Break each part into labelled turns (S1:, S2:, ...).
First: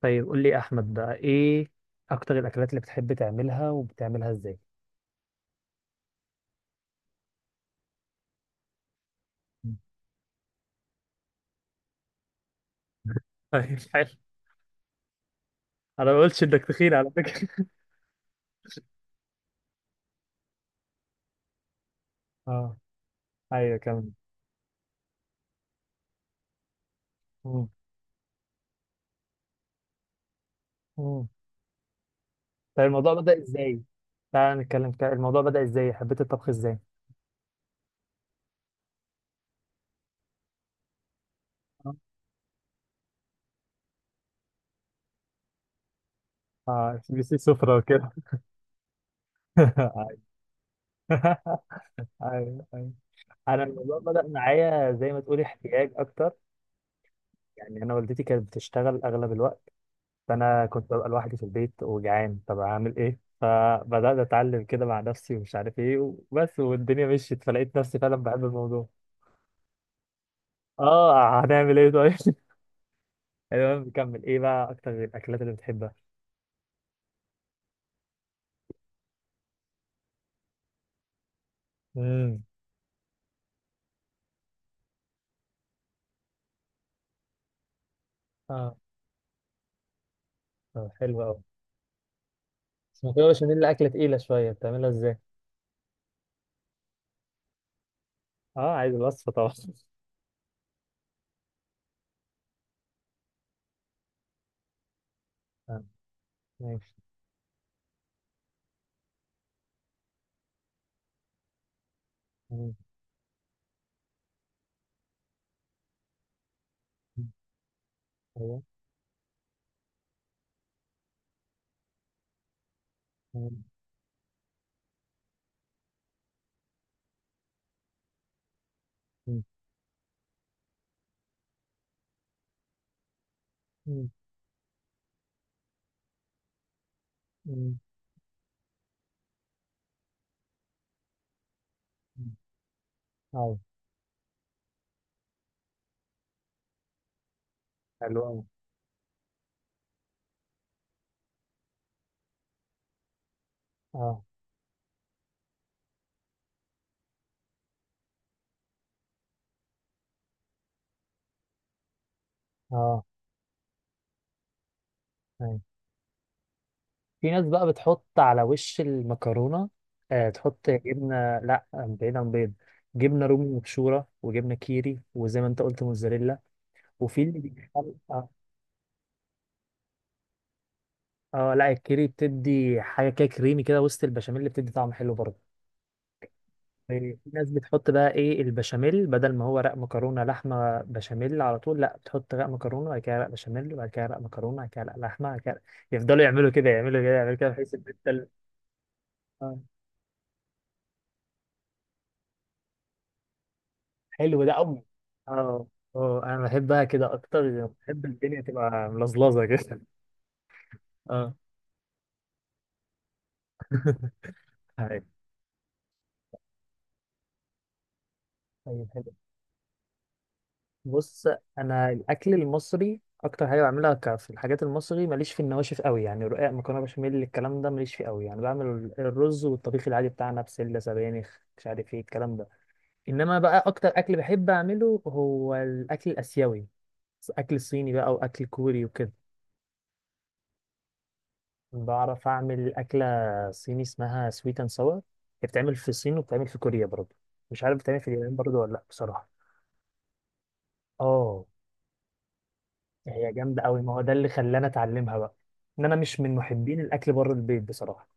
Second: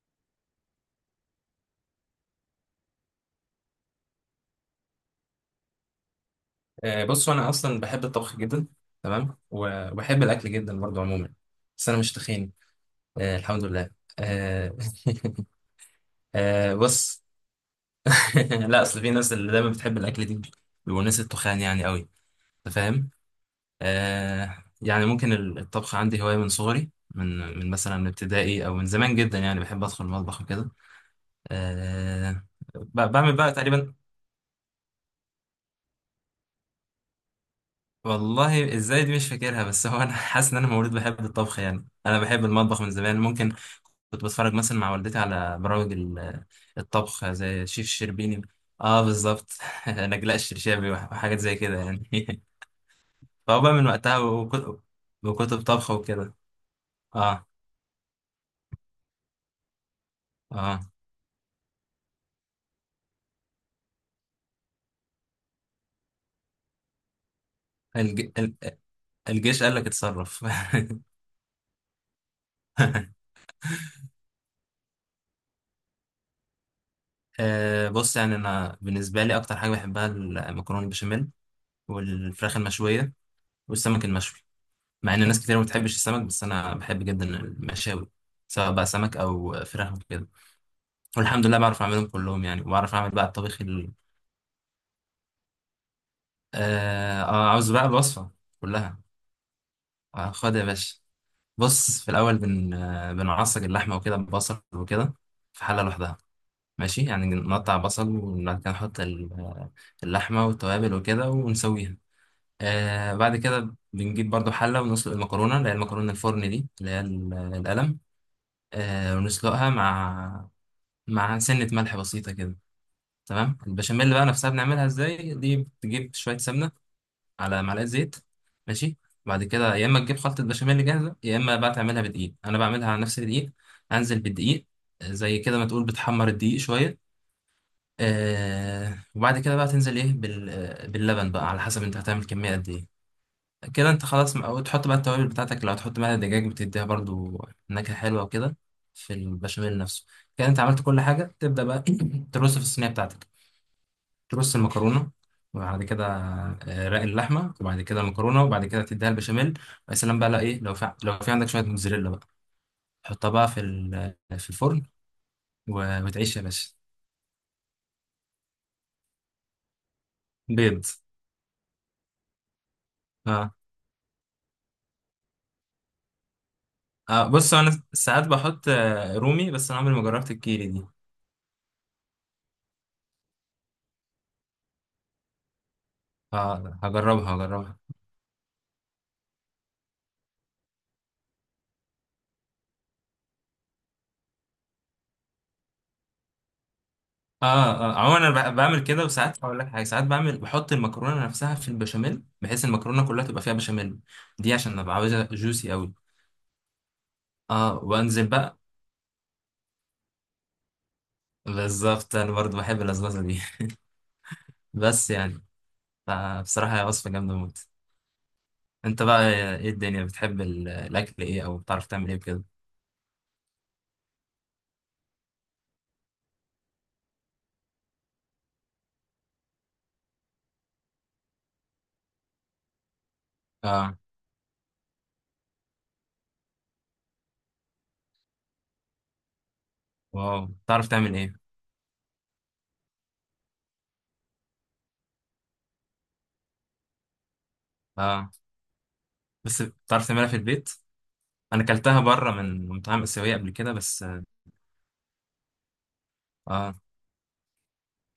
S1: طيب، قول لي يا احمد بقى، ايه اكتر الاكلات اللي بتحب تعملها وبتعملها ازاي؟
S2: بصوا انا اصلا بحب الطبخ جدا. تمام، وبحب الاكل جدا برضو عموما. بس انا مش تخين. آه، الحمد
S1: طيب،
S2: لله.
S1: حلو.
S2: آه،
S1: انا ما قلتش انك
S2: آه،
S1: تخين على
S2: بص.
S1: فكره.
S2: لا، اصل في ناس اللي دايما بتحب الاكل دي بيبقوا ناس التخان يعني قوي. انت
S1: اه،
S2: فاهم؟
S1: ايوه، كمل.
S2: آه، يعني ممكن الطبخ عندي هوايه من صغري، من
S1: مم.
S2: من مثلا من ابتدائي او من زمان جدا، يعني بحب ادخل المطبخ وكده.
S1: مم.
S2: آه،
S1: طيب، الموضوع
S2: بعمل
S1: بدأ
S2: بقى
S1: ازاي؟
S2: تقريبا.
S1: تعال نتكلم كده، الموضوع بدأ ازاي؟ حبيت الطبخ ازاي؟
S2: والله ازاي دي مش فاكرها، بس هو انا حاسس ان انا مولود بحب الطبخ. يعني انا بحب المطبخ من زمان، ممكن كنت بتفرج مثلا مع والدتي على برامج
S1: اه، بي
S2: الطبخ
S1: سي
S2: زي
S1: سفرة
S2: شيف
S1: وكده.
S2: الشربيني. اه بالظبط. نجلاء الشرشابي وحاجات زي كده يعني.
S1: ايوه، ايوه.
S2: فهو
S1: انا
S2: بقى من
S1: الموضوع
S2: وقتها
S1: بدأ
S2: وكتب،
S1: معايا زي ما تقولي
S2: وكتب طبخ
S1: احتياج اكتر،
S2: وكده. اه
S1: يعني انا والدتي كانت بتشتغل اغلب الوقت، فانا
S2: اه.
S1: كنت ببقى لوحدي في البيت وجعان، طب اعمل ايه؟ فبدات اتعلم كده مع نفسي، ومش عارف ايه وبس، والدنيا مشيت فلقيت نفسي فعلا
S2: الج...
S1: بحب
S2: ال-
S1: الموضوع.
S2: الجيش قال لك اتصرف.
S1: اه، هنعمل ايه طيب؟ المهم نكمل. ايه بقى اكتر الاكلات اللي بتحبها؟
S2: آه بص، يعني انا بالنسبه لي اكتر حاجه بحبها المكرونه البشاميل
S1: امم.
S2: والفراخ المشويه والسمك المشوي. مع ان ناس كتير ما بتحبش السمك، بس انا بحب جدا المشاوي سواء
S1: اه،
S2: بقى سمك او فراخ وكده.
S1: طب حلو قوي.
S2: والحمد لله بعرف اعملهم كلهم، يعني وبعرف
S1: بس
S2: اعمل بقى
S1: المكرونه
S2: الطبيخ
S1: بشاميل اكله
S2: ال...
S1: تقيله شويه، بتعملها ازاي؟
S2: آه آه، عاوز بقى الوصفة
S1: اه، عايز
S2: كلها؟
S1: الوصفه طبعا.
S2: آه، خد يا باشا. بص في الأول بن آه، بنعصج اللحمة وكده ببصل وكده في حلة
S1: آه.
S2: لوحدها.
S1: ماشي.
S2: ماشي، يعني نقطع بصل وبعد كده نحط اللحمة والتوابل وكده ونسويها.
S1: مم.
S2: آه بعد كده بنجيب برضو حلة ونسلق المكرونة اللي هي المكرونة الفرن دي اللي هي
S1: مم،
S2: القلم.
S1: أيوة.
S2: آه ونسلقها مع سنة ملح بسيطة كده. تمام.
S1: مم.
S2: البشاميل بقى نفسها بنعملها ازاي؟ دي بتجيب شوية سمنة على معلقه زيت. ماشي.
S1: مم.
S2: بعد كده يا اما تجيب خلطه بشاميل جاهزه يا اما بقى تعملها بدقيق. انا بعملها على نفس الدقيق.
S1: مم.
S2: انزل بالدقيق، زي كده ما تقول بتحمر الدقيق شويه.
S1: مم.
S2: آه وبعد كده بقى تنزل ايه باللبن بقى، على حسب انت هتعمل
S1: مم.
S2: كميه قد ايه.
S1: أيوة.
S2: كده انت خلاص، او تحط بقى التوابل بتاعتك. لو هتحط معاها دجاج بتديها برضو نكهه
S1: حلو
S2: حلوه
S1: قوي،
S2: وكده في البشاميل نفسه. كده انت عملت كل حاجه، تبدا بقى ترص في الصينيه بتاعتك.
S1: اه،
S2: ترص المكرونه وبعد كده رق اللحمه، وبعد كده المكرونه، وبعد كده تديها البشاميل. ويا سلام بقى، لو في عندك شويه موتزاريلا بقى
S1: اه،
S2: تحطها بقى في في الفرن.
S1: أيوة.
S2: وتعيش يا باشا.
S1: في ناس بقى بتحط على وش المكرونة، تحط
S2: بيض.
S1: جبنة، لا بعيدا عن بيض. جبنة رومي
S2: اه،
S1: مبشورة، وجبنة كيري، وزي ما انت قلت موزاريلا.
S2: آه بص انا ساعات
S1: اه.
S2: بحط رومي، بس انا عمري ما جربت الكيري دي.
S1: لا، الكيري بتدي حاجة كده كريمي كده وسط البشاميل اللي بتدي طعم حلو برضه.
S2: اه
S1: في
S2: هجربها
S1: ناس
S2: هجربها.
S1: بتحط بقى ايه، البشاميل بدل ما هو رق مكرونة لحمة بشاميل على طول، لا، بتحط رق مكرونة، بعد كده رق بشاميل، وبعد كده رق مكرونة، بعد كده رق لحمة، بعد كده يفضلوا يعملوا كده، يعملوا كده، يعملوا
S2: اه
S1: كده، بحيث ان
S2: اه.
S1: انت
S2: عموما انا بعمل كده، وساعات هقول
S1: آه.
S2: لك حاجه، ساعات بعمل بحط المكرونه نفسها في البشاميل بحيث المكرونه كلها تبقى فيها بشاميل.
S1: حلو ده
S2: دي عشان
S1: قوي.
S2: ابقى عاوزها
S1: اه،
S2: جوسي قوي.
S1: اه، انا بحبها كده اكتر،
S2: اه
S1: بحب
S2: وانزل
S1: الدنيا
S2: بقى.
S1: تبقى ملزلزه كده. اه.
S2: بالظبط، انا برضو بحب اللزلزه دي.
S1: أيوة.
S2: بس يعني، فبصراحه هي وصفه جامده موت.
S1: طيب،
S2: انت
S1: حلو.
S2: بقى، ايه الدنيا بتحب الاكل
S1: بص،
S2: ايه، او بتعرف
S1: انا
S2: تعمل ايه
S1: الاكل
S2: بكده؟
S1: المصري اكتر حاجه بعملها، في الحاجات المصري ماليش في النواشف قوي، يعني رقاق، مكرونه بشاميل، الكلام ده ماليش فيه قوي، يعني بعمل الرز والطبيخ العادي بتاعنا، بسله، سبانخ، مش عارف ايه الكلام ده. انما بقى اكتر
S2: اه.
S1: اكل بحب اعمله هو الاكل الاسيوي، اكل صيني بقى واكل كوري وكده.
S2: واو، بتعرف تعمل ايه؟
S1: بعرف اعمل اكله صيني اسمها سويت اند ساور. هي بتتعمل في الصين وبتتعمل في كوريا برضه. مش عارف بتتعمل في
S2: اه
S1: اليابان برضه ولا لا، بصراحه.
S2: بس بتعرف تعملها في البيت؟
S1: اه،
S2: انا اكلتها بره من مطاعم
S1: هي
S2: اسيويه قبل
S1: جامده
S2: كده،
S1: قوي، ما هو
S2: بس
S1: ده
S2: اه
S1: اللي خلاني اتعلمها بقى، ان انا مش من
S2: اه.
S1: محبين الاكل بره البيت بصراحه.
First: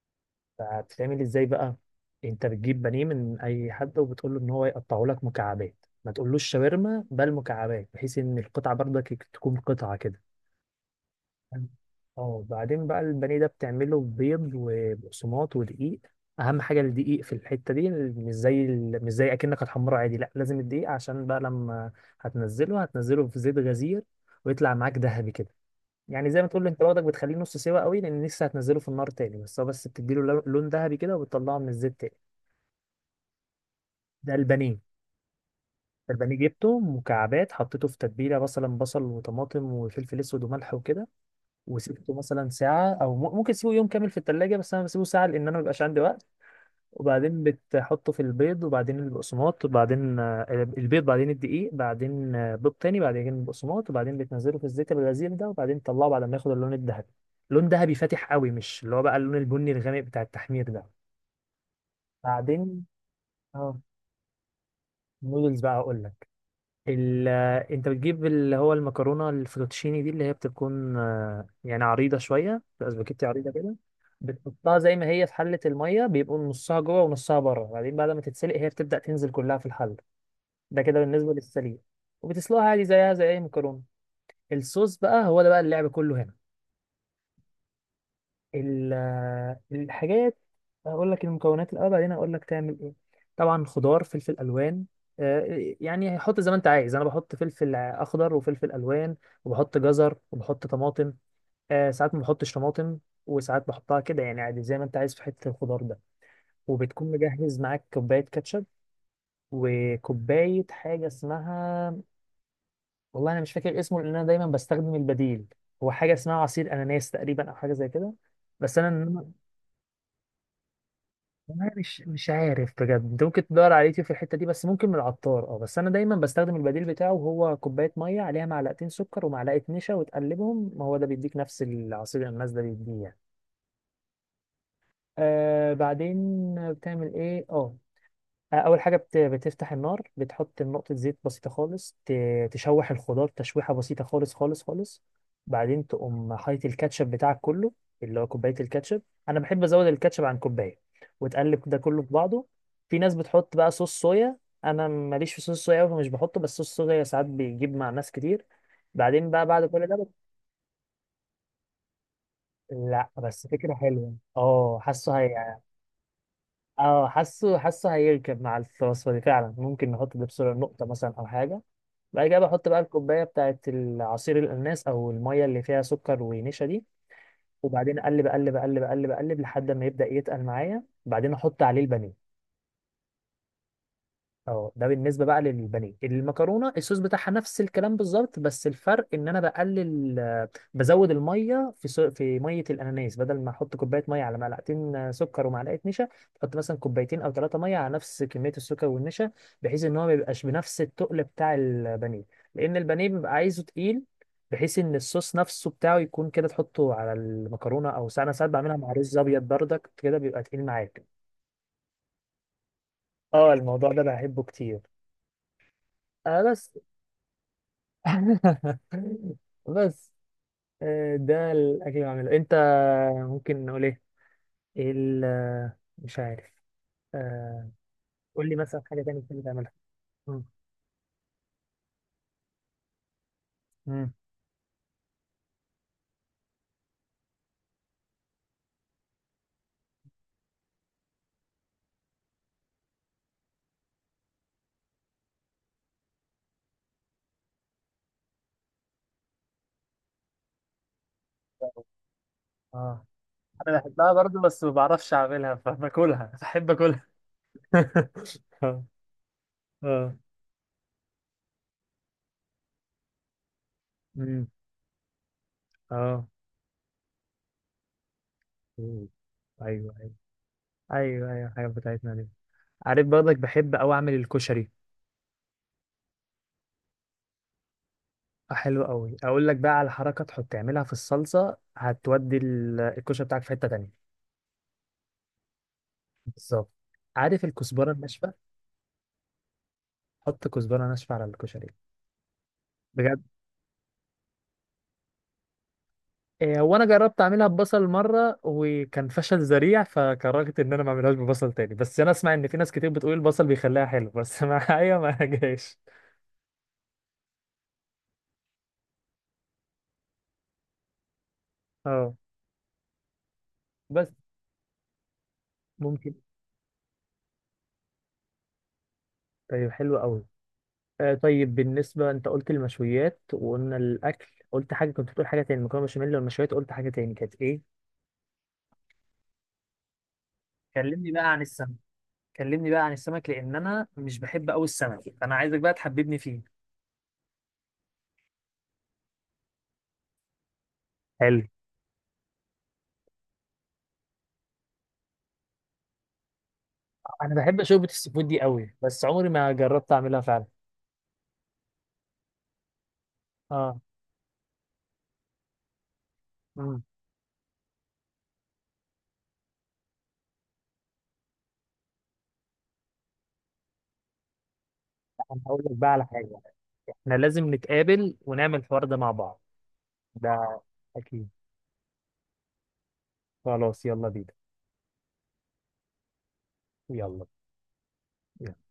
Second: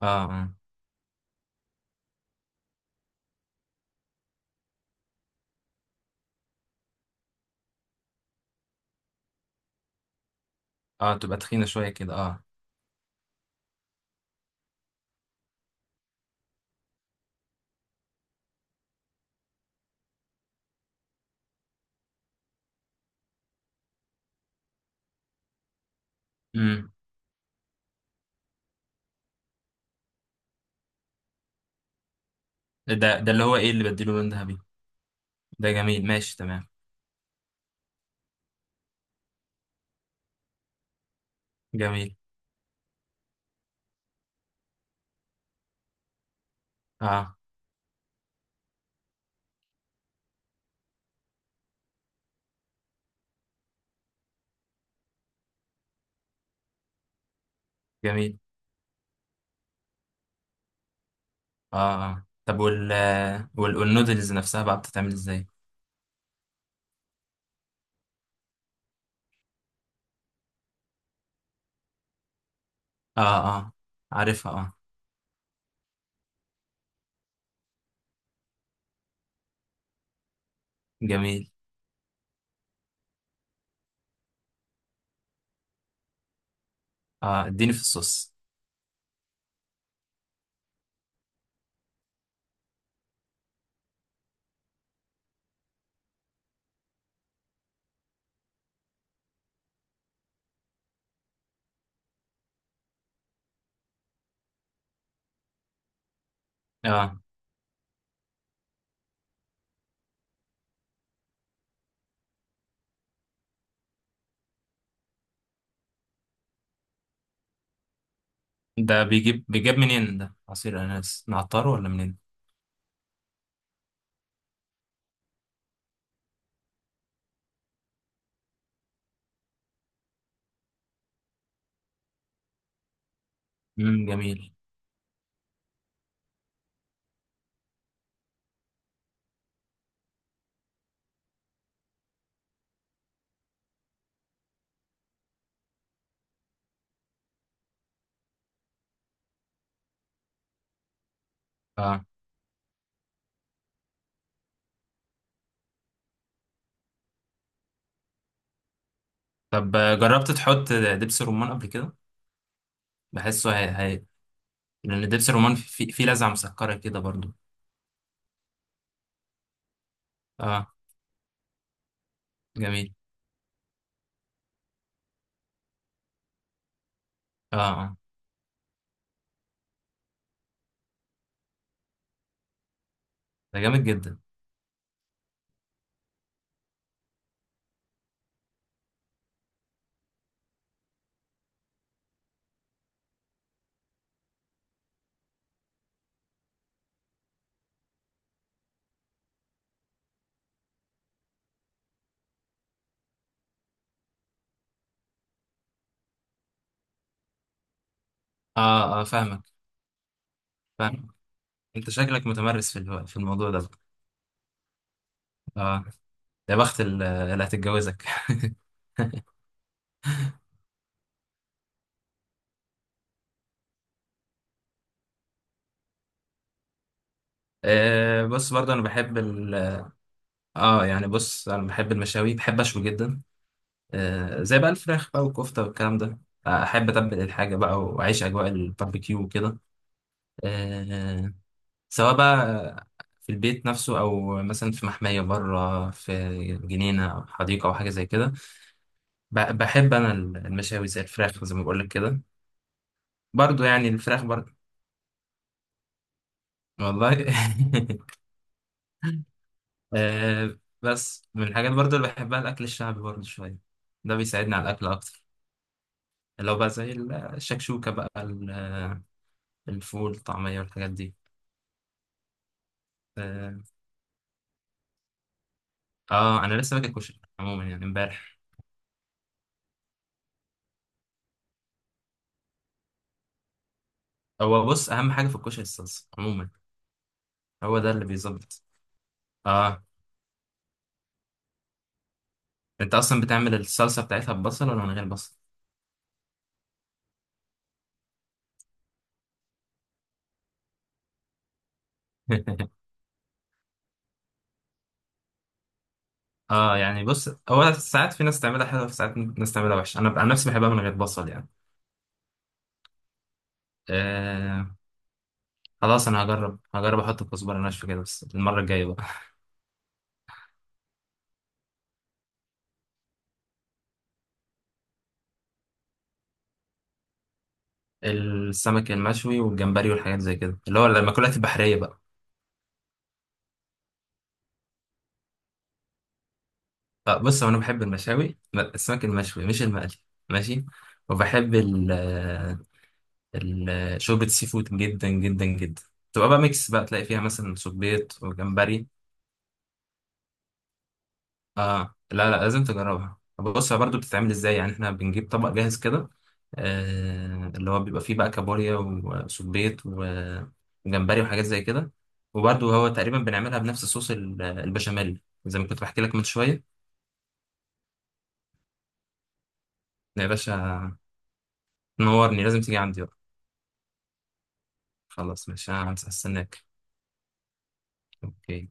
S2: اه
S1: فبتتعمل ازاي بقى؟ انت بتجيب بانيه من اي حد، وبتقول له ان هو يقطعه لك مكعبات، ما تقولوش شاورما بل مكعبات، بحيث ان القطعه برضك تكون قطعه كده.
S2: اه تبقى تخينه شويه كده، اه.
S1: اه، بعدين بقى البانيه ده بتعمله بيض وبقسماط ودقيق. اهم حاجه الدقيق في الحته دي، مش زي اكنك هتحمره عادي، لا، لازم الدقيق عشان بقى لما هتنزله في زيت غزير، ويطلع معاك ذهبي كده. يعني زي ما تقول انت
S2: امم.
S1: واخدك، بتخليه نص سوا قوي لان لسه هتنزله في النار تاني، بس هو، بس بتديله لون ذهبي كده، وبتطلعه من الزيت تاني.
S2: ده اللي هو ايه اللي بديله لون
S1: ده
S2: ذهبي؟
S1: البانيه.
S2: ده جميل،
S1: البانيه
S2: ماشي تمام.
S1: جبته مكعبات، حطيته في تتبيله، مثلا بصل وطماطم وفلفل اسود وملح وكده، وسبته
S2: جميل.
S1: مثلا ساعة أو ممكن تسيبه يوم كامل في التلاجة، بس أنا بسيبه ساعة لأن أنا مبيبقاش عندي وقت.
S2: اه.
S1: وبعدين بتحطه في البيض، وبعدين البقسماط، وبعدين البيض، بعدين الدقيق، بعدين بيض تاني، بعدين البقسماط، وبعدين بتنزله في الزيت الغزير ده، وبعدين تطلعه بعد ما ياخد اللون الذهبي. لون ذهبي فاتح
S2: جميل.
S1: قوي، مش اللي هو بقى اللون البني الغامق بتاع التحمير ده.
S2: اه اه. طب
S1: بعدين، اه،
S2: والنودلز نفسها بقى بتتعمل ازاي؟
S1: نودلز بقى أقول لك. ال... انت بتجيب اللي هو المكرونه الفوتوتشيني دي، اللي هي بتكون يعني عريضه شويه، بتبقى
S2: اه
S1: سباكيتي عريضه
S2: اه
S1: كده.
S2: عارفها اه.
S1: بتحطها زي ما هي في حله الميه، بيبقوا نصها جوه ونصها بره، وبعدين بعد ما تتسلق هي بتبدا تنزل كلها في الحله. ده كده بالنسبه
S2: جميل.
S1: للسليق. وبتسلقها عادي زيها زي اي مكرونه. الصوص بقى، هو ده بقى اللعب كله هنا.
S2: اه اديني في الصوص.
S1: الحاجات، هقول لك المكونات الاول، بعدين هقول لك تعمل ايه. طبعا، خضار، فلفل الوان. يعني حط زي ما انت عايز، انا بحط فلفل اخضر وفلفل الوان، وبحط جزر وبحط طماطم. ساعات ما بحطش طماطم، وساعات بحطها كده، يعني عادي زي ما انت عايز في حته الخضار ده. وبتكون
S2: اه.
S1: مجهز معاك كوبايه كاتشب، وكوبايه حاجه اسمها، والله انا مش فاكر اسمه لان انا دايما بستخدم البديل. هو حاجه اسمها عصير اناناس تقريبا، او حاجه زي كده. بس
S2: ده
S1: انا،
S2: بيجيب منين ده، عصير اناناس
S1: والله
S2: نعطره ولا
S1: مش
S2: منين؟
S1: مش عارف بجد، انت ممكن تدور على اليوتيوب في الحته دي، بس ممكن من العطار، اه، بس انا دايما بستخدم البديل بتاعه، وهو كوبايه ميه عليها معلقتين سكر ومعلقه نشا وتقلبهم، ما هو ده بيديك نفس العصير اللي الناس ده بيديه يعني.
S2: امم، جميل.
S1: بعدين بتعمل ايه؟ اه، اول حاجه، بتفتح النار، بتحط نقطه زيت بسيطه خالص، تشوح الخضار تشويحه بسيطه خالص خالص خالص. بعدين تقوم حاطط الكاتشب بتاعك كله، اللي هو كوبايه الكاتشب، انا بحب ازود الكاتشب عن كوبايه، وتقلب ده كله
S2: اه
S1: في بعضه. في ناس بتحط بقى صوص صويا، انا ماليش في صوص صويا أوي فمش بحطه، بس صوص صويا ساعات بيجيب مع ناس كتير. بعدين بقى بعد
S2: طب
S1: كل ده
S2: جربت تحط دبس رمان قبل كده؟
S1: لا، بس
S2: بحسه هي
S1: فكره
S2: هي،
S1: حلوه، اه،
S2: لان
S1: حاسه
S2: دبس الرمان
S1: هي.
S2: فيه في لذعه مسكره كده
S1: اه،
S2: برضو.
S1: حاسه هيركب مع الوصفه دي فعلا، ممكن نحط ده بسرعه
S2: اه
S1: نقطه مثلا او حاجه. بعد كده بحط بقى
S2: جميل.
S1: الكوبايه بتاعت العصير الاناناس، او الميه اللي فيها سكر ونشا دي.
S2: اه اه.
S1: وبعدين اقلب، اقلب، اقلب، اقلب، اقلب، لحد ما يبدا يتقل معايا، بعدين احط عليه البانيه.
S2: ده جامد جدا.
S1: اه، ده بالنسبه بقى للبانيه، المكرونه الصوص بتاعها نفس الكلام بالظبط، بس الفرق ان انا بقلل، بزود الميه في في ميه الاناناس، بدل ما احط كوبايه ميه على معلقتين سكر ومعلقه نشا، احط مثلا كوبايتين او ثلاثه ميه على نفس كميه السكر والنشا، بحيث ان هو ما يبقاش بنفس التقل بتاع البانيه، لان البانيه بيبقى عايزه تقيل، بحيث ان الصوص نفسه بتاعه يكون كده، تحطه على المكرونه، او ساعات انا ساعات بعملها مع
S2: اه اه
S1: رز ابيض
S2: فاهمك،
S1: بردك كده بيبقى تقيل معاك.
S2: فاهمك. انت شكلك متمرس في الموضوع
S1: اه،
S2: ده.
S1: الموضوع ده بحبه كتير.
S2: اه. يا
S1: بس.
S2: بخت اللي هتتجوزك.
S1: بس، ده الاكل اللي بعمله. انت ممكن نقول ايه؟ ايه مش عارف. آه،
S2: آه،
S1: قول
S2: بص
S1: لي
S2: برضه
S1: مثلا
S2: انا
S1: حاجه
S2: بحب
S1: تانية كده
S2: ال...
S1: بتعملها. مم.
S2: اه يعني بص انا بحب المشاوي، بحب اشوي جدا.
S1: مم.
S2: آه زي بقى الفراخ بقى والكفته والكلام ده، آه، احب اتبل الحاجه بقى واعيش اجواء الباربيكيو وكده. آه، سواء بقى في البيت نفسه او مثلا في محميه بره، في جنينه او حديقه او حاجه زي كده. بحب انا المشاوي زي الفراخ، زي ما بقول لك كده.
S1: اه،
S2: برضو
S1: انا
S2: يعني
S1: بحبها
S2: الفراخ
S1: برضو
S2: برضو.
S1: بس ما بعرفش اعملها، فباكلها، بحب اكلها.
S2: والله.
S1: اه. اه.
S2: آه بس من الحاجات برضو اللي بحبها الاكل الشعبي برضو شويه، ده
S1: مم.
S2: بيساعدني على الاكل اكتر.
S1: اه.
S2: اللي هو بقى زي الشكشوكة بقى،
S1: مم. ايوه،
S2: الفول
S1: ايوه،
S2: الطعمية والحاجات دي.
S1: ايوه، ايوه، حاجه بتاعتنا دي. عارف برضك
S2: اه.
S1: بحب اوي اعمل الكشري.
S2: آه، انا لسه باكل كشري عموما، يعني امبارح.
S1: حلو قوي، اقول لك بقى على حركه، تحط تعملها في الصلصه هتودي الكشري بتاعك في حته تانية.
S2: هو بص اهم حاجة في الكشري الصلصة عموما.
S1: بالظبط. عارف
S2: هو ده
S1: الكزبره
S2: اللي
S1: الناشفه؟
S2: بيظبط. اه.
S1: حط كزبره ناشفه على الكشري.
S2: انت اصلا
S1: بجد.
S2: بتعمل الصلصة بتاعتها ببصل ولا من غير بصل؟
S1: إيه، هو انا جربت اعملها ببصل مره وكان فشل ذريع، فكرهت ان انا ما اعملهاش ببصل تاني، بس انا اسمع ان في ناس كتير بتقول البصل بيخليها حلو، بس معايا ما جاش.
S2: اه يعني بص هو ساعات في ناس تعملها حلوة، وفي ساعات ناس تعملها وحشة. انا عن نفسي بحبها من غير بصل يعني.
S1: اه، بس
S2: آه. خلاص
S1: ممكن.
S2: انا هجرب هجرب احط كزبرة ناشفة كده، بس المرة الجاية بقى.
S1: طيب، حلو قوي. طيب، بالنسبه انت قلت المشويات وقلنا الاكل، قلت حاجه، كنت بتقول حاجه تاني مكرونه بشاميل والمشويات، قلت حاجه تاني كانت ايه؟
S2: السمك المشوي والجمبري والحاجات زي كده، اللي هو
S1: كلمني بقى
S2: المأكولات
S1: عن السمك.
S2: البحرية بقى.
S1: كلمني بقى عن السمك، لان انا مش بحب قوي السمك، فانا عايزك بقى تحببني فيه.
S2: آه، بص هو انا بحب المشاوي، السمك المشوي مش المقلي. ماشي.
S1: حلو.
S2: وبحب شوربة السي فود جدا جدا جدا. تبقى بقى ميكس بقى، تلاقي فيها
S1: انا
S2: مثلا
S1: بحب شوربه السي
S2: صبيط
S1: فود دي قوي،
S2: وجمبري.
S1: بس عمري ما جربت اعملها فعلا.
S2: اه لا لا، لازم تجربها. بص هي
S1: اه،
S2: برضو بتتعمل ازاي يعني، احنا بنجيب طبق جاهز كده.
S1: امم
S2: آه، اللي هو بيبقى فيه بقى كابوريا وصبيط وجمبري وحاجات زي كده. وبرضو هو تقريبا بنعملها بنفس صوص البشاميل،
S1: انا
S2: زي
S1: هقول
S2: ما
S1: لك
S2: كنت
S1: بقى
S2: بحكي
S1: على
S2: لك من
S1: حاجه،
S2: شوية.
S1: احنا لازم نتقابل ونعمل الحوار ده مع بعض.
S2: يا باشا.
S1: ده، اكيد.
S2: تنورني، لازم تيجي عندي.
S1: خلاص، يلا بينا.
S2: خلاص ماشي، انا هستناك.
S1: يلا.
S2: اوكي.